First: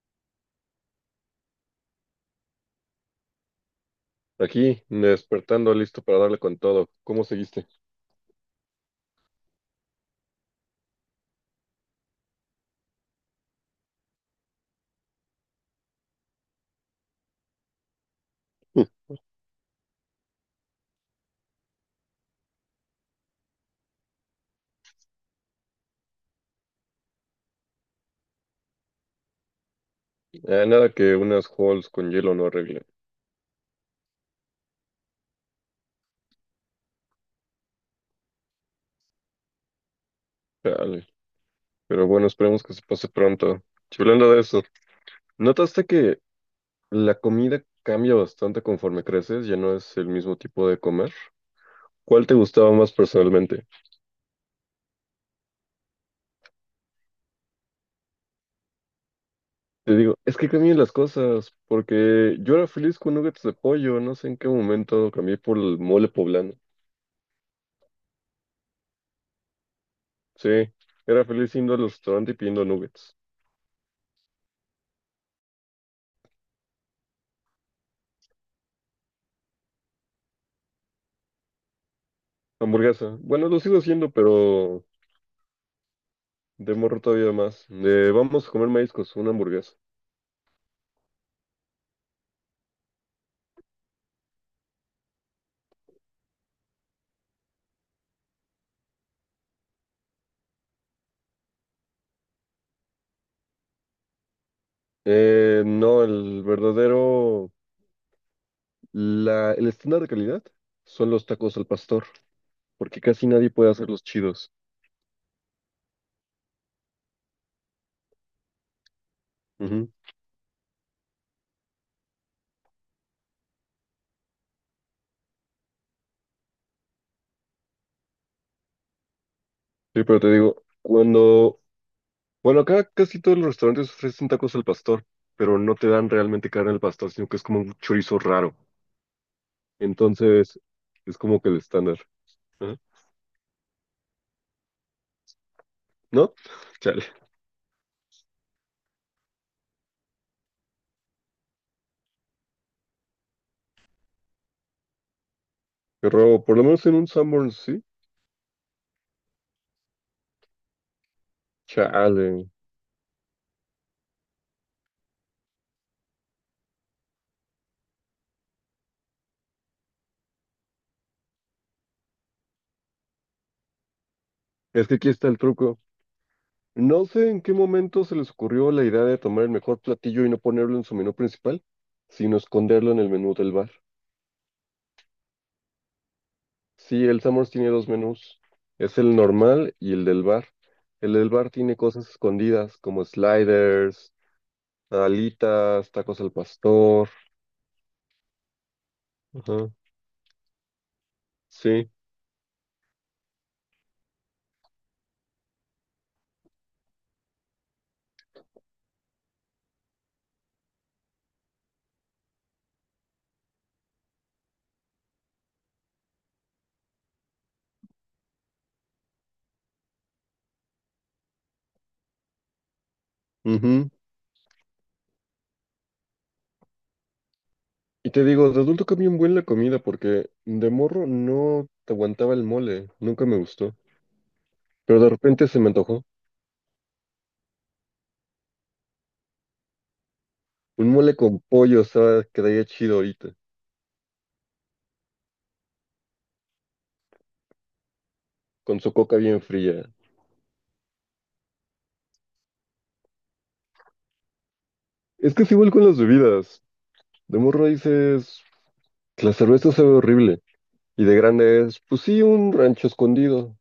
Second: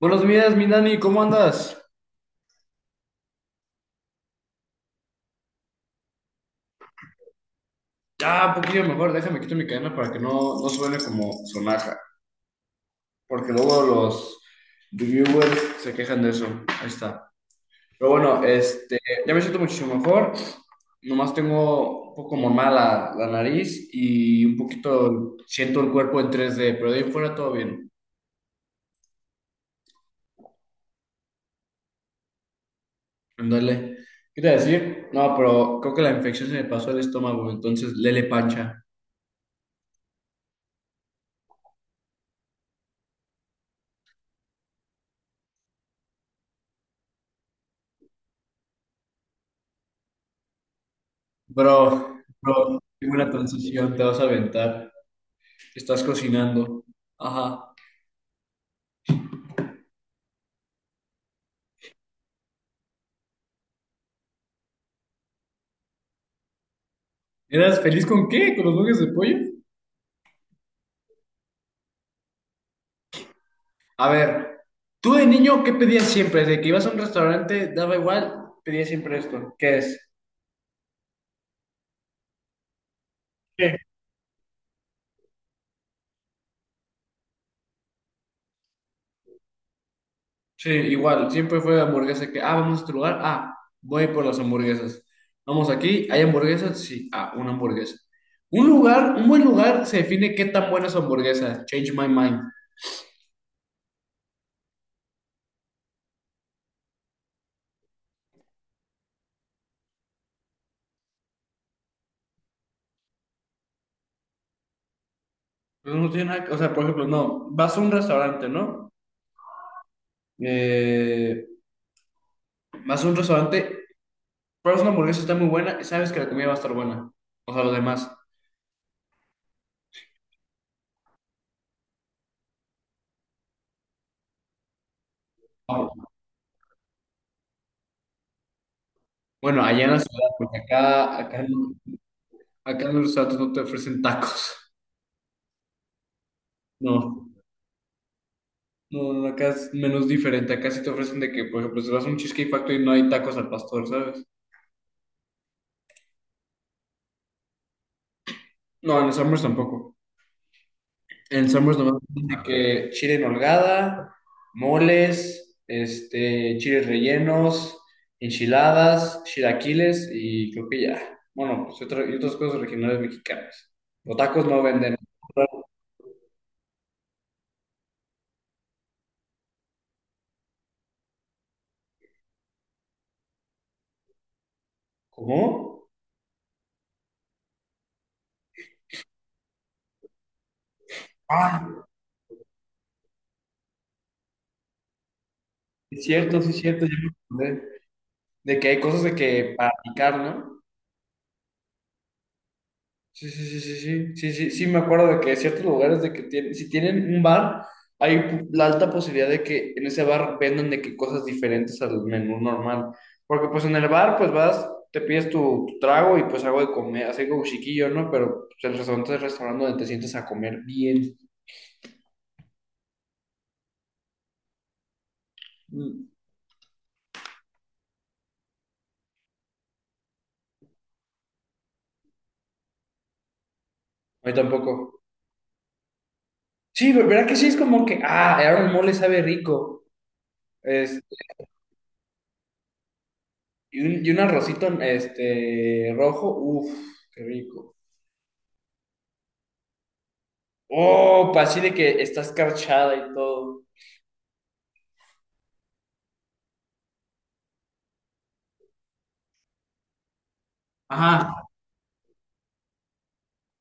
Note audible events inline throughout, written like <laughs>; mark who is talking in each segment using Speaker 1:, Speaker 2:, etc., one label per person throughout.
Speaker 1: Buenos días, mi Dani, ¿cómo andas?
Speaker 2: Aquí, despertando, listo para darle con todo. ¿Cómo seguiste?
Speaker 1: Ah, un poquillo mejor, déjame quito mi cadena para que no suene como sonaja, porque luego los reviewers se quejan de eso. Ahí está. Pero bueno, este,
Speaker 2: <laughs>
Speaker 1: ya me siento muchísimo mejor. Nomás tengo un poco como mala la nariz y un poquito siento el cuerpo en 3D pero de ahí fuera todo bien.
Speaker 2: Ah, nada que unas halls con hielo no arregle.
Speaker 1: Ándale. ¿Qué te iba a decir? No, pero creo que la infección se me pasó al estómago, entonces lele pancha.
Speaker 2: Chale. Pero bueno, esperemos que se pase pronto. Y hablando de eso, ¿notaste que la comida cambia bastante conforme creces? Ya no es el mismo tipo de comer.
Speaker 1: Bro,
Speaker 2: ¿Cuál te gustaba
Speaker 1: bro,
Speaker 2: más
Speaker 1: tengo una
Speaker 2: personalmente?
Speaker 1: transición, te vas a aventar. Estás cocinando. Ajá.
Speaker 2: Te digo, es que cambian las cosas, porque yo era feliz con nuggets de pollo, no sé en qué momento cambié por el mole poblano.
Speaker 1: ¿Eras feliz con qué? ¿Con los nuggets de pollo?
Speaker 2: Sí, era feliz yendo al restaurante y pidiendo nuggets.
Speaker 1: A ver, tú de niño, ¿qué pedías siempre? Desde que ibas a un restaurante, daba igual, pedías siempre esto. ¿Qué es?
Speaker 2: Hamburguesa. Bueno, lo
Speaker 1: ¿Qué?
Speaker 2: sigo haciendo, pero. De morro todavía más. De, vamos a comer mariscos, una hamburguesa.
Speaker 1: Sí, igual, siempre fue hamburguesa que, ah, vamos a este lugar, ah, voy por las hamburguesas. Vamos aquí, ¿hay hamburguesas? Sí, ah, una hamburguesa. Un lugar, un buen lugar se define qué tan buena es su hamburguesa. Change my mind.
Speaker 2: No, el verdadero, el estándar de calidad son los tacos al pastor, porque casi nadie puede hacer los chidos.
Speaker 1: Pues no tiene nada que- o sea, por ejemplo, no, vas a un restaurante, ¿no?
Speaker 2: Ujú.
Speaker 1: Eh, vas a un restaurante. Pero es una hamburguesa está muy buena, sabes que la comida va a estar buena. O sea, lo demás.
Speaker 2: Sí, pero te digo, acá casi todos los restaurantes ofrecen tacos al pastor, pero no te dan realmente carne al pastor, sino que es como un chorizo raro.
Speaker 1: Bueno, allá en la ciudad, porque
Speaker 2: Entonces, es como que el estándar. Ajá.
Speaker 1: Acá en los restaurantes no te ofrecen tacos. <laughs>
Speaker 2: ¿No? Chale.
Speaker 1: No, no, no, acá es menos diferente. Acá sí te ofrecen de que, por ejemplo, si vas a un Cheesecake Factory no hay tacos al pastor, ¿sabes?
Speaker 2: Pero por lo menos en un Sanborns, sí.
Speaker 1: No, en los Summers tampoco. El Summers nomás dice
Speaker 2: Chale.
Speaker 1: que chile en holgada, moles, este, chiles rellenos, enchiladas, chilaquiles y creo que ya. Bueno, pues y otras cosas regionales mexicanas. Los tacos no
Speaker 2: Es que
Speaker 1: venden.
Speaker 2: aquí está el truco. No sé en qué momento se les ocurrió la idea de tomar el mejor platillo y no ponerlo en su menú principal, sino esconderlo en el menú del bar.
Speaker 1: ¿Cómo?
Speaker 2: Sí, el Summers tiene dos menús, es el normal y el del bar. El del bar
Speaker 1: Ah,
Speaker 2: tiene cosas escondidas como sliders, alitas,
Speaker 1: es
Speaker 2: tacos al
Speaker 1: cierto, sí es cierto. Ya
Speaker 2: pastor.
Speaker 1: me acordé. De que hay cosas de que
Speaker 2: Ajá,
Speaker 1: para picar, ¿no?
Speaker 2: sí.
Speaker 1: Sí, sí, sí, sí, sí, sí, sí, sí, me acuerdo de que ciertos lugares de que tienen, si tienen un bar, hay la alta posibilidad de que en ese bar vendan de que cosas diferentes al menú normal. Porque pues en el bar, pues vas, te pides tu trago y pues algo de comer, así como chiquillo, ¿no? Pero pues, el restaurante es el restaurante donde te sientes a comer bien.
Speaker 2: Ujú.
Speaker 1: Mm.
Speaker 2: Y te digo, de adulto cambió un buen la comida porque de morro no te aguantaba el mole, nunca me gustó.
Speaker 1: A mí tampoco.
Speaker 2: Pero de repente se me antojó.
Speaker 1: Sí, ¿verdad que sí? Es como que, ah, ahora el mole sabe rico.
Speaker 2: Un
Speaker 1: Este,
Speaker 2: mole con pollo, o sea, quedaría chido ahorita.
Speaker 1: y un arrocito, este, rojo, uff, qué rico.
Speaker 2: Con su coca bien fría.
Speaker 1: Oh, pues así de que está escarchada y todo.
Speaker 2: Es que es igual con las bebidas. De morro dices, la cerveza sabe horrible. Y de
Speaker 1: Ajá,
Speaker 2: grande es, pues sí, un rancho escondido.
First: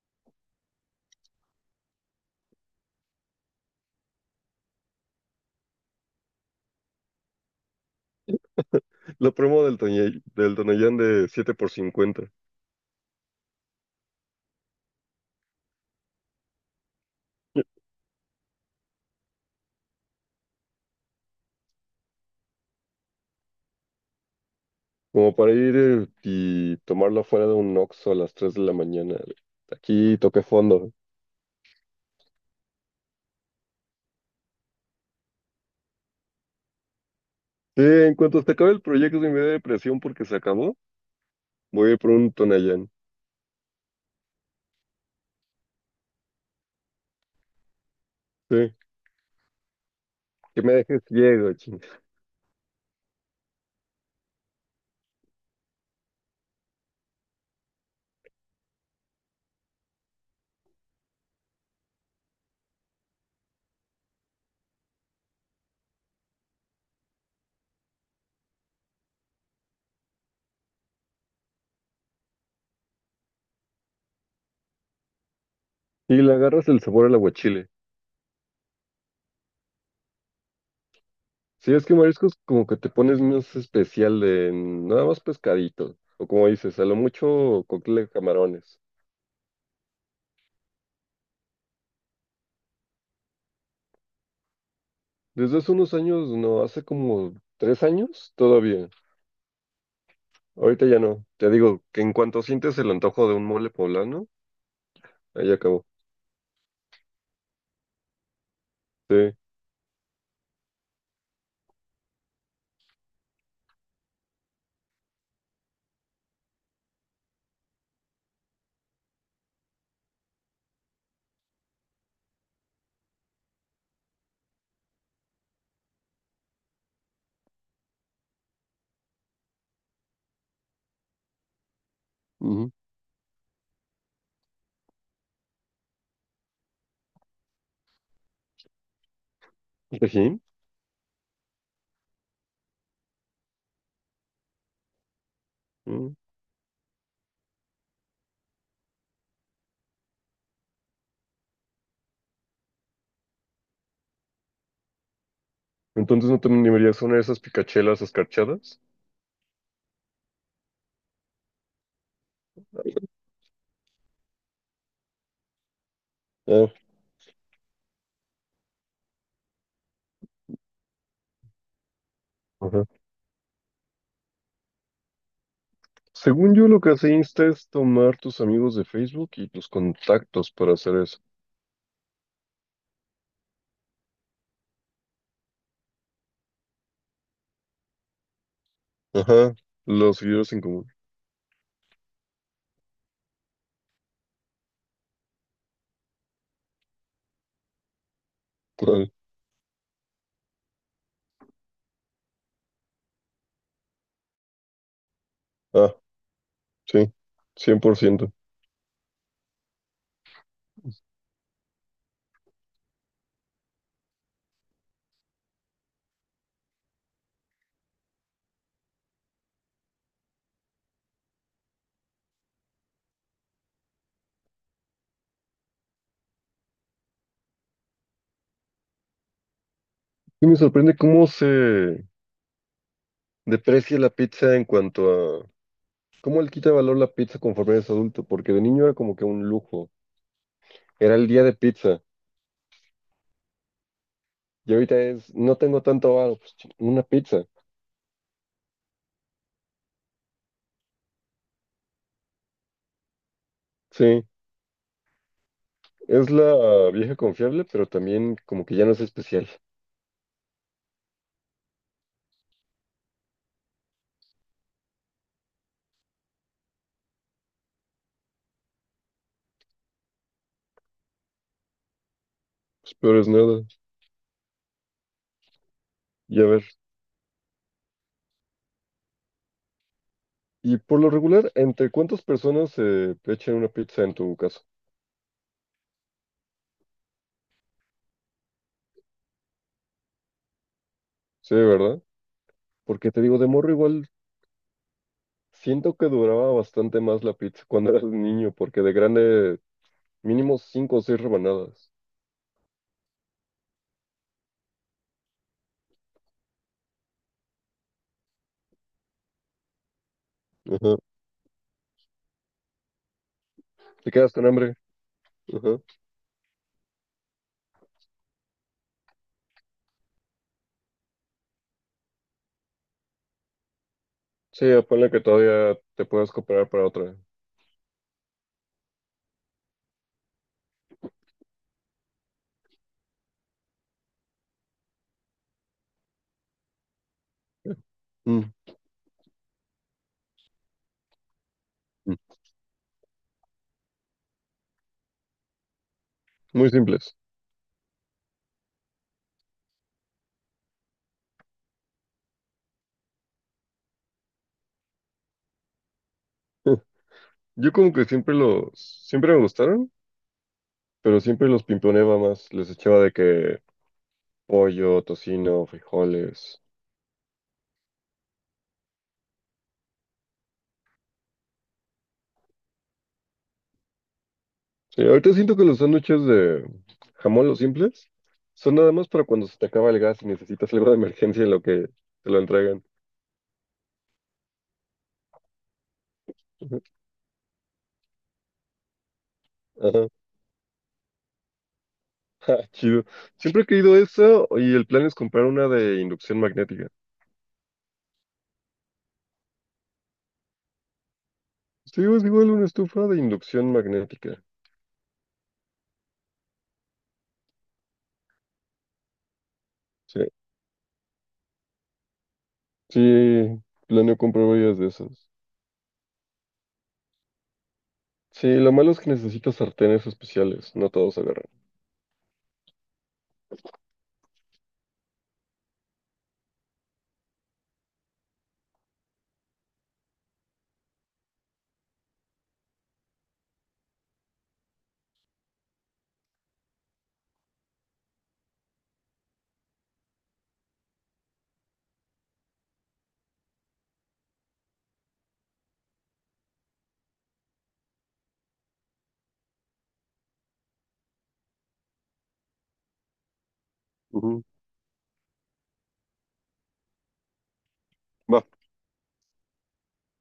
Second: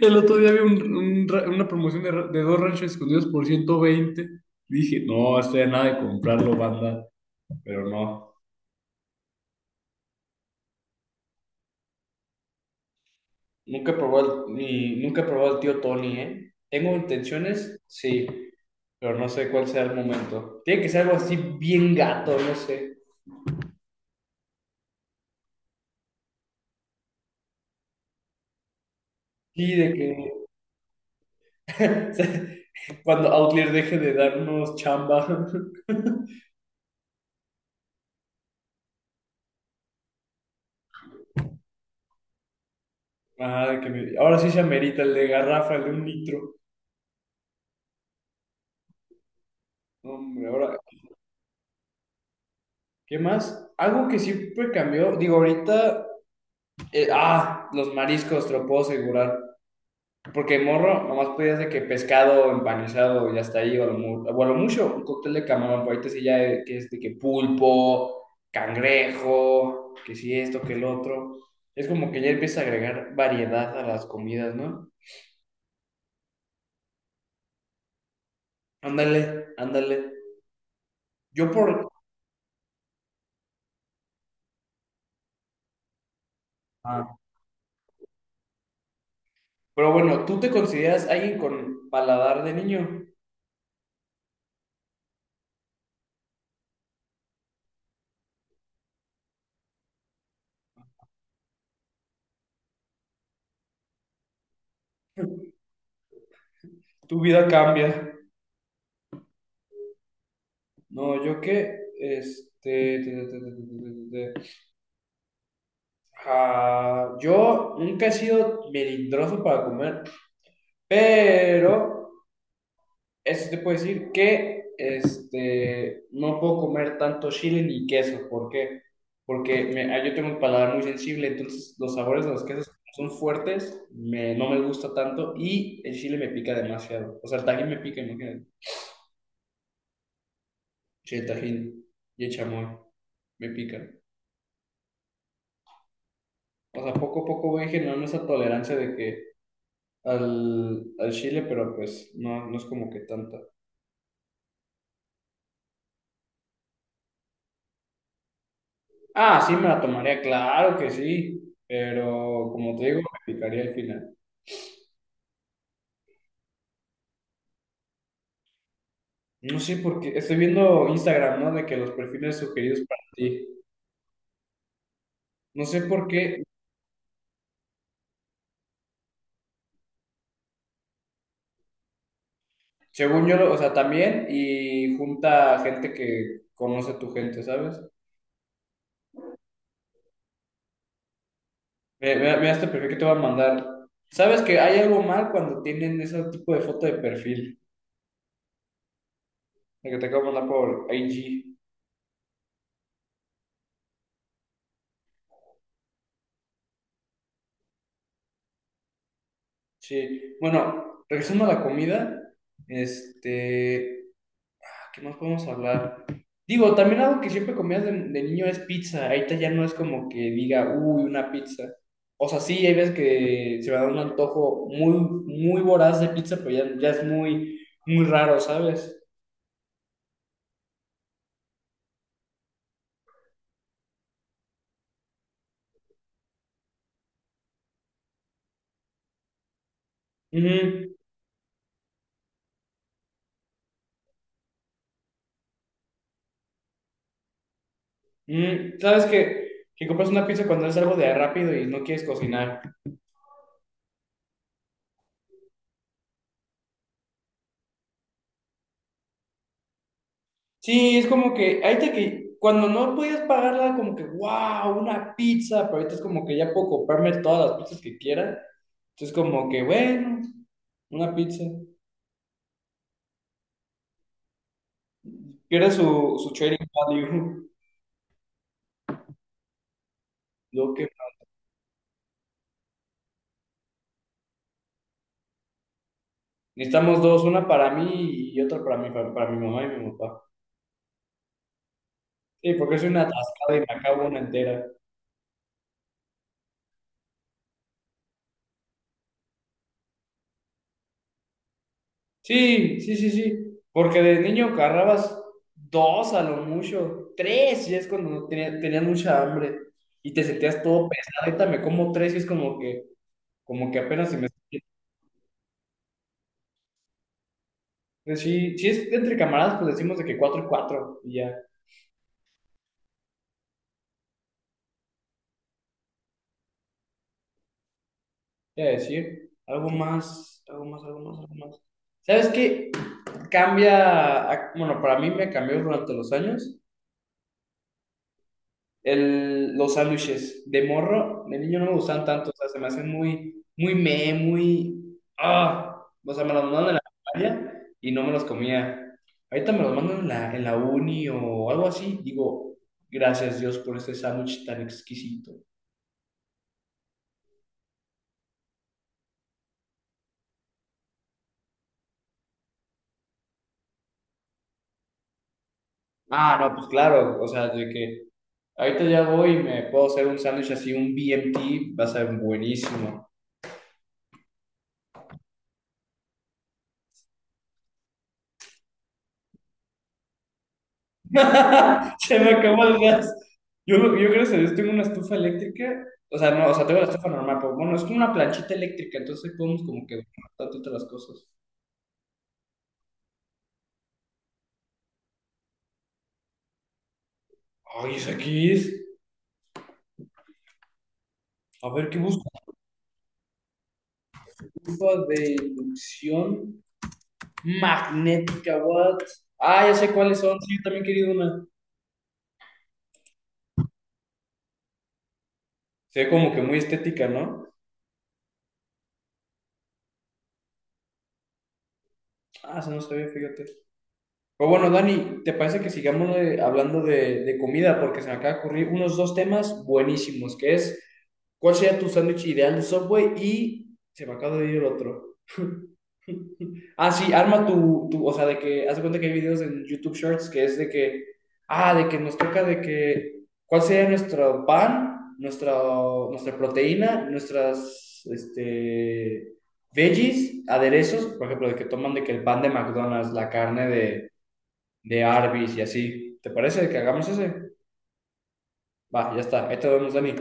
Speaker 1: el otro día vi una promoción de dos ranchos escondidos por 120. Dije, no, hasta de nada de comprarlo, banda, pero no.
Speaker 2: La promo del Tonayán de 7 por 50.
Speaker 1: Nunca he probado el tío Tony, ¿eh? ¿Tengo intenciones? Sí, pero no sé cuál sea el momento. Tiene que ser algo así bien gato, no sé.
Speaker 2: Como para ir y tomarla fuera de un Oxxo a las 3 de la mañana.
Speaker 1: Y de
Speaker 2: Aquí
Speaker 1: que
Speaker 2: toque fondo.
Speaker 1: <laughs> cuando Outlier deje de darnos chamba. <laughs>
Speaker 2: Sí, en cuanto se acabe el proyecto y me dé depresión porque se acabó, voy a ir por un Tonayán.
Speaker 1: Ajá, ahora sí se amerita el de garrafa, el de un litro.
Speaker 2: Sí,
Speaker 1: No, hombre,
Speaker 2: que me
Speaker 1: ahora,
Speaker 2: dejes ciego, ching.
Speaker 1: ¿qué más? Algo que siempre cambió, digo, ahorita, ah, los mariscos, te lo puedo asegurar. Porque morro, nomás podías de que pescado empanizado y hasta ahí, o o a lo mucho, un cóctel de camarón, pero ahorita sí ya que es de que pulpo, cangrejo, que sí esto, que el otro. Es como que ya empieza a agregar variedad a las comidas, ¿no?
Speaker 2: Y le agarras el sabor al aguachile.
Speaker 1: Ándale, ándale. Yo
Speaker 2: Sí, es
Speaker 1: por...
Speaker 2: que mariscos como que te pones más especial de nada más pescadito, o como dices, a lo mucho cóctel de camarones.
Speaker 1: Pero bueno, ¿tú te consideras alguien con paladar de niño?
Speaker 2: Desde hace unos años, no, hace como 3 años, todavía. Ahorita ya no. Te digo que en cuanto sientes el antojo de un mole poblano, ahí acabó.
Speaker 1: Tu vida cambia.
Speaker 2: Sí.
Speaker 1: No, yo qué, este, te- te- te- te- te- te- te- ah, yo nunca he sido melindroso para comer, pero eso te puedo decir que, este, no puedo comer tanto chile ni queso. ¿Por qué? Porque ah, yo tengo un paladar muy sensible, entonces los sabores de los quesos
Speaker 2: Ujú.
Speaker 1: son fuertes, no me gusta tanto y el chile me pica demasiado. O sea, el tajín me pica, imagínate.
Speaker 2: Tajín.
Speaker 1: Sí, el Tajín y el chamoy me pican.
Speaker 2: Ujú.
Speaker 1: O sea, poco a poco voy generando esa tolerancia de que al chile, pero pues no, no es como que tanta.
Speaker 2: Entonces no te animarías a una de esas picachelas escarchadas.
Speaker 1: Ah, sí, me la tomaría, claro que sí, pero como te digo, me picaría al final.
Speaker 2: Ah,
Speaker 1: No sé por qué, estoy viendo Instagram, ¿no? De que los perfiles sugeridos
Speaker 2: ajá.
Speaker 1: para ti. No sé por qué,
Speaker 2: Según yo, lo que hace Insta es tomar tus amigos de Facebook y tus contactos para hacer eso.
Speaker 1: según yo, o sea, también y junta gente que conoce tu gente, ¿sabes?
Speaker 2: Ajá. Los seguidores en común.
Speaker 1: Mira, mira este perfil que te voy a mandar. ¿Sabes que hay algo mal cuando tienen ese tipo de foto de perfil?
Speaker 2: <laughs>
Speaker 1: La que te acabo de mandar por IG.
Speaker 2: Ah, sí, 100%.
Speaker 1: Sí. Bueno, regresando a la comida, este, ah, ¿qué más podemos hablar? Digo, también algo que siempre comías de niño es pizza. Ahorita ya no es como que diga, uy, una pizza. O sea, sí, hay veces que se me da un antojo muy, muy voraz de pizza, pero ya, ya es muy, muy raro, ¿sabes?
Speaker 2: Y me sorprende cómo se deprecia la pizza en cuanto a cómo le quita valor la pizza conforme eres adulto, porque de niño era como que un lujo,
Speaker 1: Ujú.
Speaker 2: era el día de pizza, y ahorita es, no tengo tanto valor, pues ching, una pizza.
Speaker 1: ¿Sabes qué? Que compras una pizza cuando es algo de rápido y no quieres cocinar.
Speaker 2: Sí, es la vieja confiable, pero también como que ya no es especial.
Speaker 1: Sí, es como que ahorita que cuando no podías pagarla, como que, wow, una pizza, pero ahorita es como que ya puedo comprarme todas las pizzas que quiera. Entonces, como que, bueno, una pizza.
Speaker 2: Pues peor es nada.
Speaker 1: Pierde su
Speaker 2: Y a ver,
Speaker 1: trading value. <laughs> Lo
Speaker 2: y
Speaker 1: que
Speaker 2: por lo regular, ¿entre cuántas personas se echan una pizza en tu caso?
Speaker 1: necesitamos dos, una para mí y otra para para mi mamá y mi papá.
Speaker 2: Sí, ¿verdad?
Speaker 1: Sí, porque soy una
Speaker 2: Porque te digo, de
Speaker 1: atascada y me
Speaker 2: morro
Speaker 1: acabo
Speaker 2: igual
Speaker 1: una entera.
Speaker 2: siento que duraba bastante más la pizza cuando eras niño, porque de grande mínimo 5 o 6 rebanadas.
Speaker 1: Sí, sí, sí, sí. Porque de niño agarrabas dos a lo mucho, tres, y es cuando no tenía- tenías mucha hambre y te sentías todo
Speaker 2: Ajá.
Speaker 1: pesado. Ahorita me como tres y es como que apenas
Speaker 2: Te
Speaker 1: se me.
Speaker 2: quedas con hambre. Ajá.
Speaker 1: Pues sí, si es entre camaradas, pues decimos de que cuatro y cuatro, y ya.
Speaker 2: Sí, ponle que todavía te puedes comprar para otra.
Speaker 1: Te voy a decir, algo más, algo más, algo más, algo más. ¿Sabes qué? Cambia, bueno, para mí me cambió durante los años.
Speaker 2: Mm,
Speaker 1: Los sándwiches de morro, de niño no me gustan
Speaker 2: mm.
Speaker 1: tanto, o sea, se me hacen muy, ah, o sea, me los
Speaker 2: Muy
Speaker 1: mandaban en la
Speaker 2: simples.
Speaker 1: primaria y no me los comía. Ahorita me los mandan en la uni o algo así, digo, gracias Dios por este sándwich tan exquisito.
Speaker 2: <laughs> Yo como que siempre me gustaron, pero siempre los pimponeaba más. Les echaba de que pollo, tocino,
Speaker 1: Ah, no,
Speaker 2: frijoles.
Speaker 1: pues claro, o sea, de que ahorita ya voy y me puedo hacer un sándwich así, un BMT, va a ser buenísimo.
Speaker 2: Sí, ahorita siento que los sándwiches de jamón, los simples, son nada más para cuando se te acaba el gas y necesitas algo de emergencia en lo que
Speaker 1: <laughs> Se me
Speaker 2: te lo
Speaker 1: acabó el
Speaker 2: entregan.
Speaker 1: gas. Yo gracias a Dios tengo una estufa eléctrica. O sea, no, o sea, tengo la estufa normal, pero bueno, es como una planchita eléctrica, entonces podemos como que
Speaker 2: Ajá.
Speaker 1: bastante otras cosas.
Speaker 2: <laughs> Ah, chido. Siempre he querido eso y el plan es comprar una de inducción magnética.
Speaker 1: Ay, es aquí es. A ver, ¿qué
Speaker 2: Sí,
Speaker 1: busco?
Speaker 2: es igual una estufa de inducción magnética.
Speaker 1: Estufa de inducción magnética, what? Ah, ya sé cuáles
Speaker 2: Sí,
Speaker 1: son. Sí, yo también he querido una.
Speaker 2: sí, planeo comprar varias de esas.
Speaker 1: Se ve como que muy estética, ¿no?
Speaker 2: Sí, lo malo es que necesitas sartenes especiales, no todos agarran.
Speaker 1: Ah, se no sabía, fíjate. Pero bueno, Dani, ¿te parece que sigamos hablando de comida? Porque se me acaba de ocurrir unos dos temas buenísimos, que es cuál sería tu sándwich ideal de Subway y se me acaba de ir el otro. <laughs> Ah, sí, arma o sea, de que, haz de cuenta que hay videos en YouTube Shorts que es de que, ah, de que nos toca de que, ¿cuál sería nuestro pan, nuestra proteína, nuestras, este, veggies, aderezos, por ejemplo, de que toman de que el pan de McDonald's, la carne de,
Speaker 2: Ujú.
Speaker 1: de Arby's y así. ¿Te parece que hagamos ese?
Speaker 2: Va.
Speaker 1: Va, ya está. Ahí te vemos, Dani.